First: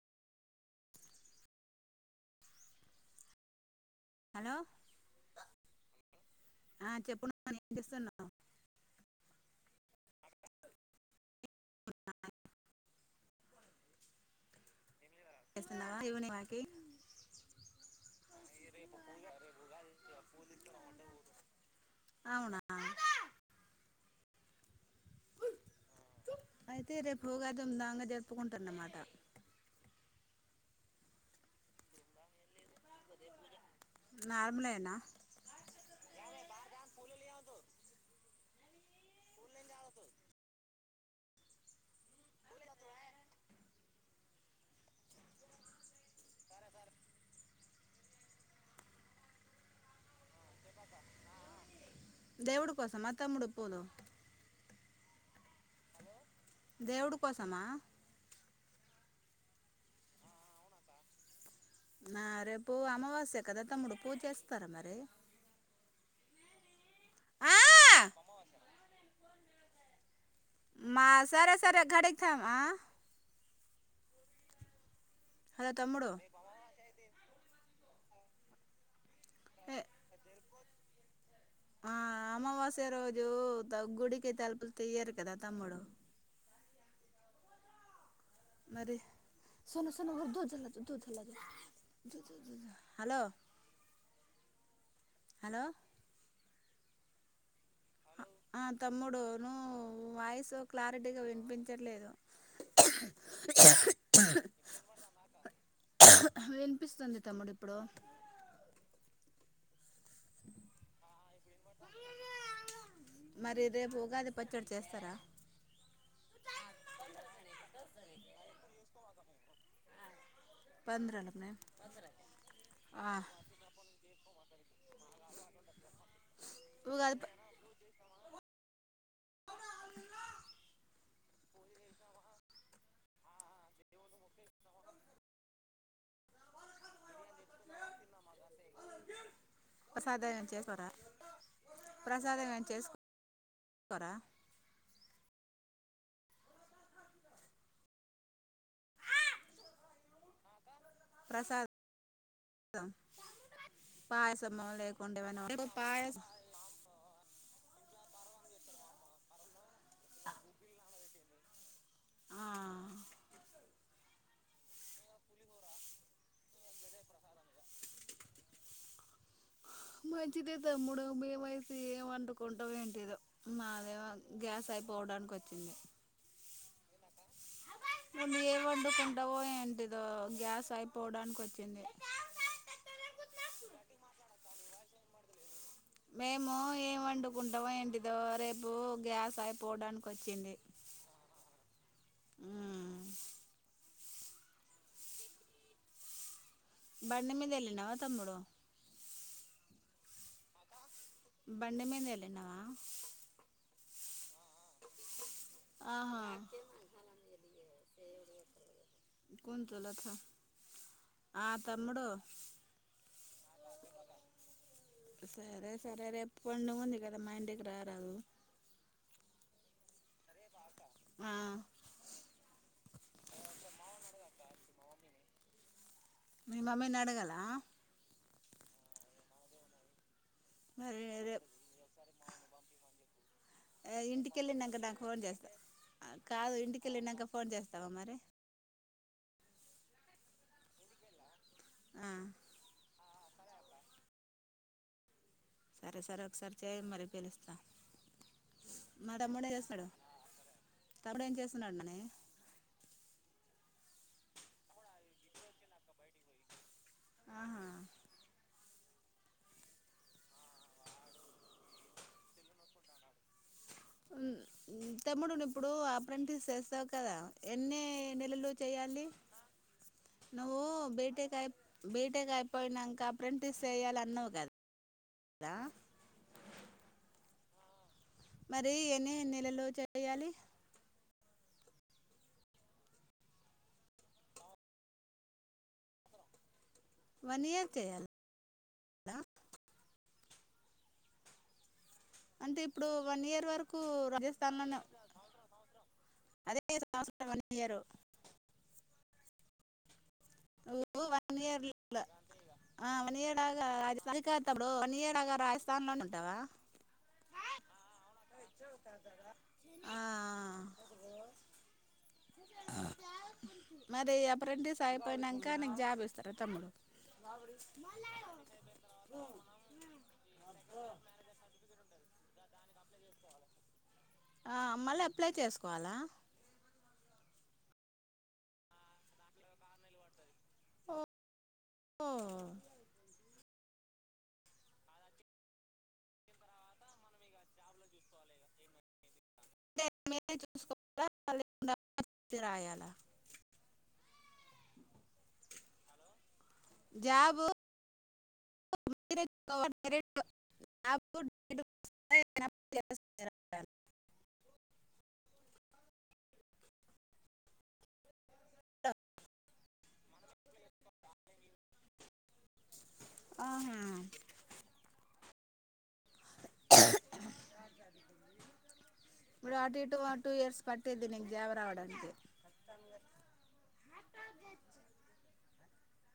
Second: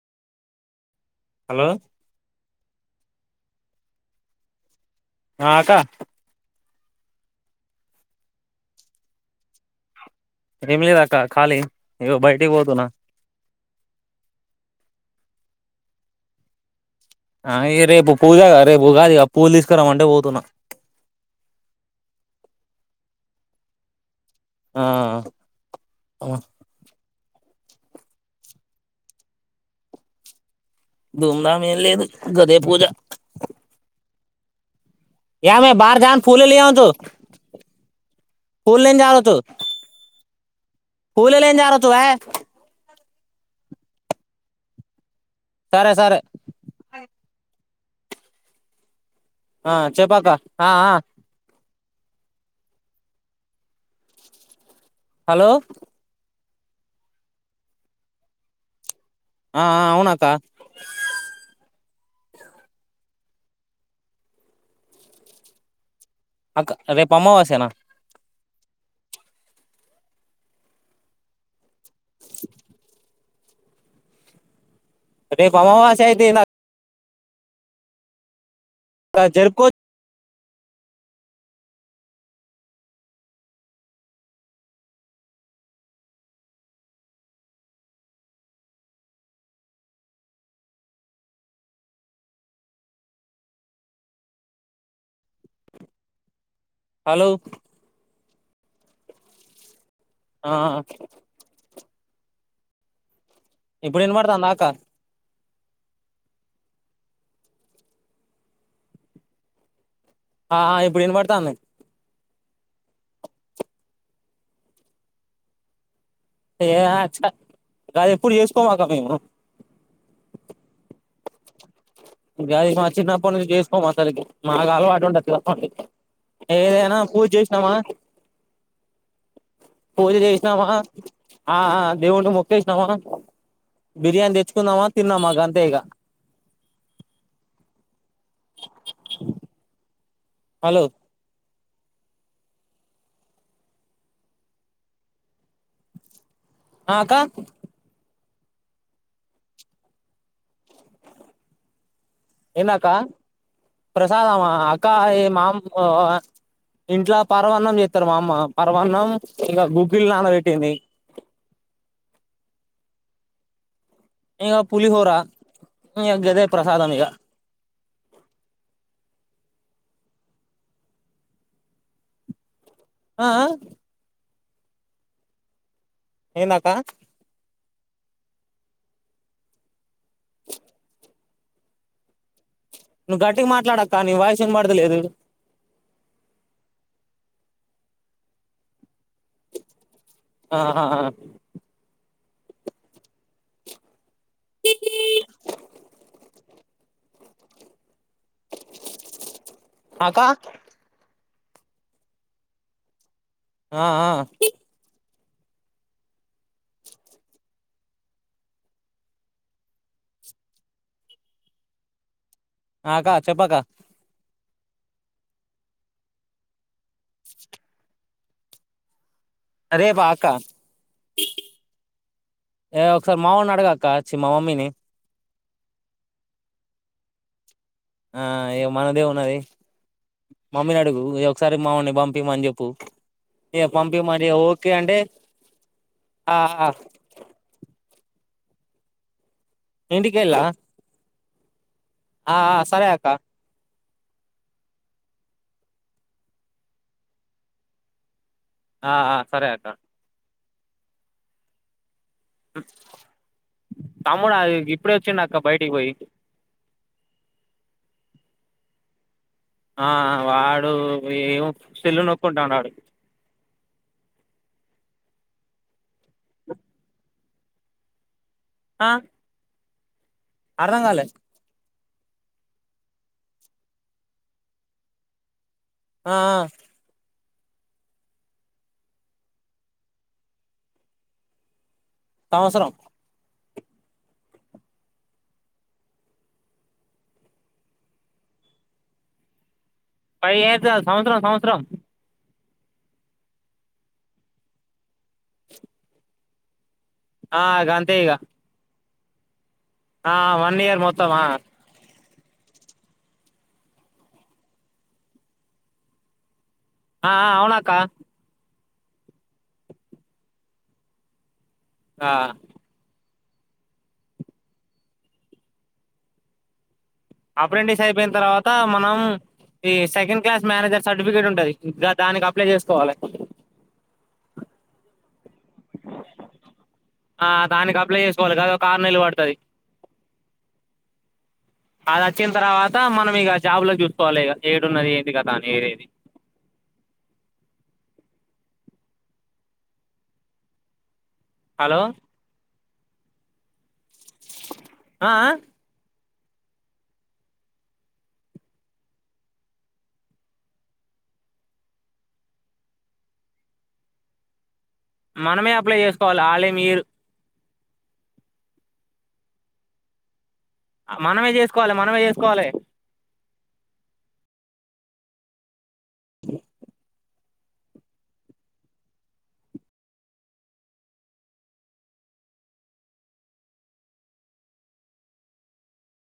Hello hello ఆకా ఆ చెప్పు నాని ఏం చేస్తున్నావ్ ఏంలేదు ఆక్క ఖాళీ ఇగో బయటికి వోతునా చేస్తున్నావ ఈవెనింగ్ వాకింగ్ అ రేపు పూజ గా రేపు ఉగాది ఇగ పూలు తీసుకురామంటే పోతున్నా అవునా ఆ అయితే రేపు ఉగాది దూందాంగ జరుపుకుంటాన్నమాట ధూమ్ ధామ్ ఏం లేదు గదే పూజ నార్మలేనా [unintelligible] [unintelligible] సరే సరే ఆ చెప్పు అక్క ఆ ఆ దేవుడు కోసమా ఆ తమ్ముడు పూలు హలో దేవుడు కోసమా ఆ ఆ అవును అక్క నా రేపు అమావాస్య కదా తమ్ముడు పూజ చేస్తారా మరి అక్క రేపు ఆ అమావాస్య నా మా సరే సరే [unintelligible] ఆ రేపు హలో అమావాస్య తమ్ముడు అయితే ఏందీ అక్ ఆ జరుపూ ఏ ఆ అమావాస్య రోజు గుడికి తలుపులు తీయ్యరు కదా తమ్ముడు మరి హలో హలో హలో ఆ తమ్ముడు నువ్ ఆ వాయిస్ క్లారిటీగా వినిపించ వినిపించట్లేదు ఇప్పుడు వినబడతందా అక్క వినిపిస్తుంది తమ్ముడు ఇప్పుడు హా ఇప్పుడు వినబడతంది మరి రేపు ఉగాది పచ్చడి చేస్తారా ఉగాది ఎప్పుడు చేసుకోము అక్క మేము [inaudible] ఉగాది మా చిన్నప్పటి నుంచి చేసుకోము అసరికి మాకు అలవాటు ఉండదు ఏదేనా ఉగాది పూజ చేసినమా పూజ చేసామా ఆ దేవుని మొక్కేసినామా బిర్యానీ తెచ్చుకుందామా తిన్నామా గంతే ఇగా ప్రసాదం హలో చేస్తారా ప్రసాదం ఎం చేసుకోరా అక్కా ప్రసాదం ఎందక్క ప్రసాదమా పాయసము అక్క లేకుండా ఏ ఏమైనా మామ్ పాయసం ఇంట్లో పా పరవాన్నం చేస్తారు మా అమ్మ పరవాన్నం ఇంకా గుగ్గిళ్ళు నానబెట్టింది. ఆ ఇంక పులిహోర ఇ గదే ప్రసాదం మీగ మంచిది తమ్ముడు మేం అయితే వండుకుంట ఆ ఆ గ్యాస్ అయిపోవడానికి వచ్చింది. ఎందక్క ఏ వండుకుంటావో ఏంటిదో గ్యాస్ అయిపోవడనికి వచ్చి వచ్చింది నువ్వు గట్టిగా మాట్లాడక్క నీ వాయిస్ వినబడతలేదు మేము ఏం వండుకుంటాం ఏంటిదో రేపు గ్యాస్ అయిపోవడానికి వచ్చింది. ఆ ఆ మ్మ్ బండీ మీద వెళ్ళినవా తమ్ముడు అక్కా బండి మీదా ఎల్లినవ ఆ ఆ ఆ అదే ఆ తమ్ముడు ఆ అక్క చెప్పక సరే సరే రేపు పండుగా ఉంది కదా మా ఇంటికి రార రేప అక్క ఆ ఏ ఒకసారి మామ నీ అడుగు అక్క చి మా మమ్మీని మ మమ్మీని అడగాల ఆ ఇ మనదే ఉన్నది మమ్మీని మరి అడుగు రేపు ఒకసారి మామల్ని పంపియా అని చెప్పు ఏ పంపిమంట ఇంటికి ఓకే వెళ్ళినాక అంట నాకు ఫోన్ చేస్తా కాదు ఇంటికెళ్ళినక ఫోన్ చేస్తావా మరి ఇంటిికలా ఆ సరే అక్క సరే సరే ఒకసారి చేయి మరి పిలుస్తా ఆ మా ఆ తమ్ముడు సరే ఏం అక్క చేస్తాడు తమ్ముడు ఏం చేస్తున్నాడు మని తమ్ముడా అది ఇప్పుడే వచ్చిండ అక్క బయటికి పోయి ఆహా ఆ వాడు ఏమో సెల్లు నొక్కుకుంటాడు మ్ మ్ తమ్ముడు ఇప్పుడు ఆప్రాంటిస్ చేస్తావు కదా ఎన్ని నెలలో ఆ చెయ్యాలి నువ్ అర్థం కాలే బీటెక్ అయ్ బీటెక్ అయిపోయినంక అప్రాంటిస్ చేయాలి అన్నావు కదా ఆ మరి ఎన్ని నెలలు చేయాలి సంవత్సరం వన్ ఇయర్ చేయాల పై ఏద సంవత్సరం సంవత్సరం అంటే ఇప్పుడు వన్ ఇయర్ వరకు రాజస్థాన్ లోనే ఉండాల [unintelligible] వన్ ఆ ఇయర్ గంతే ఇగ ఆ వన్ ఇయర్ మొత్తమా ఆ వన్ ఇయర్ దాకా రాజస్థాన్ అది కాద్ తమ్ముడు వన్ ఇయర్ దాకా రాజస్థాన్ లోనే ఉంటావా ఆ అవునక్కా ఆ ఆ మరి అప్రెంటస్ అయిపోయినంక నీకు జాబ్ ఇస్తారు తమ్ముడు ఆప్రెండస్ అయిపోయిన తర్వాత మనం ఈ సెకండ్ క్లాస్ మేనేజర్ సర్టిఫికేట్ ఉంటది ఇ దానికి అప్లై చేసుకోవాలే ఆ మళ్ళీ అప్లై చేసుకోవాలా ఆ దానికి అప్లై చేసుకోవాలి గది ఒక ఆరు నెల పడుతది అది ఓ వచ్చిన తర్వాత మనం ఇగ జాబులా చూసుకోవాలి ఇగ ఏడున్నది ఏంది కదా అని ఏరేది మేమే చూసుకోలా హలో [unintelligible] రాయాలి ఆ ఆ జాబు [unintelligible] [unintelligible] రాయాల మనమే అప్లై చేసుకోవాలి ఆలే మీరు టప్ మనమే చేసుకోవాలి మనమే చేసుకోవాలే ఆహా ఇప్పుడు ఆ టూ ఇటూ టూ ఇయర్స్ పట్టేది నీకు జేబ రావడానికి అంది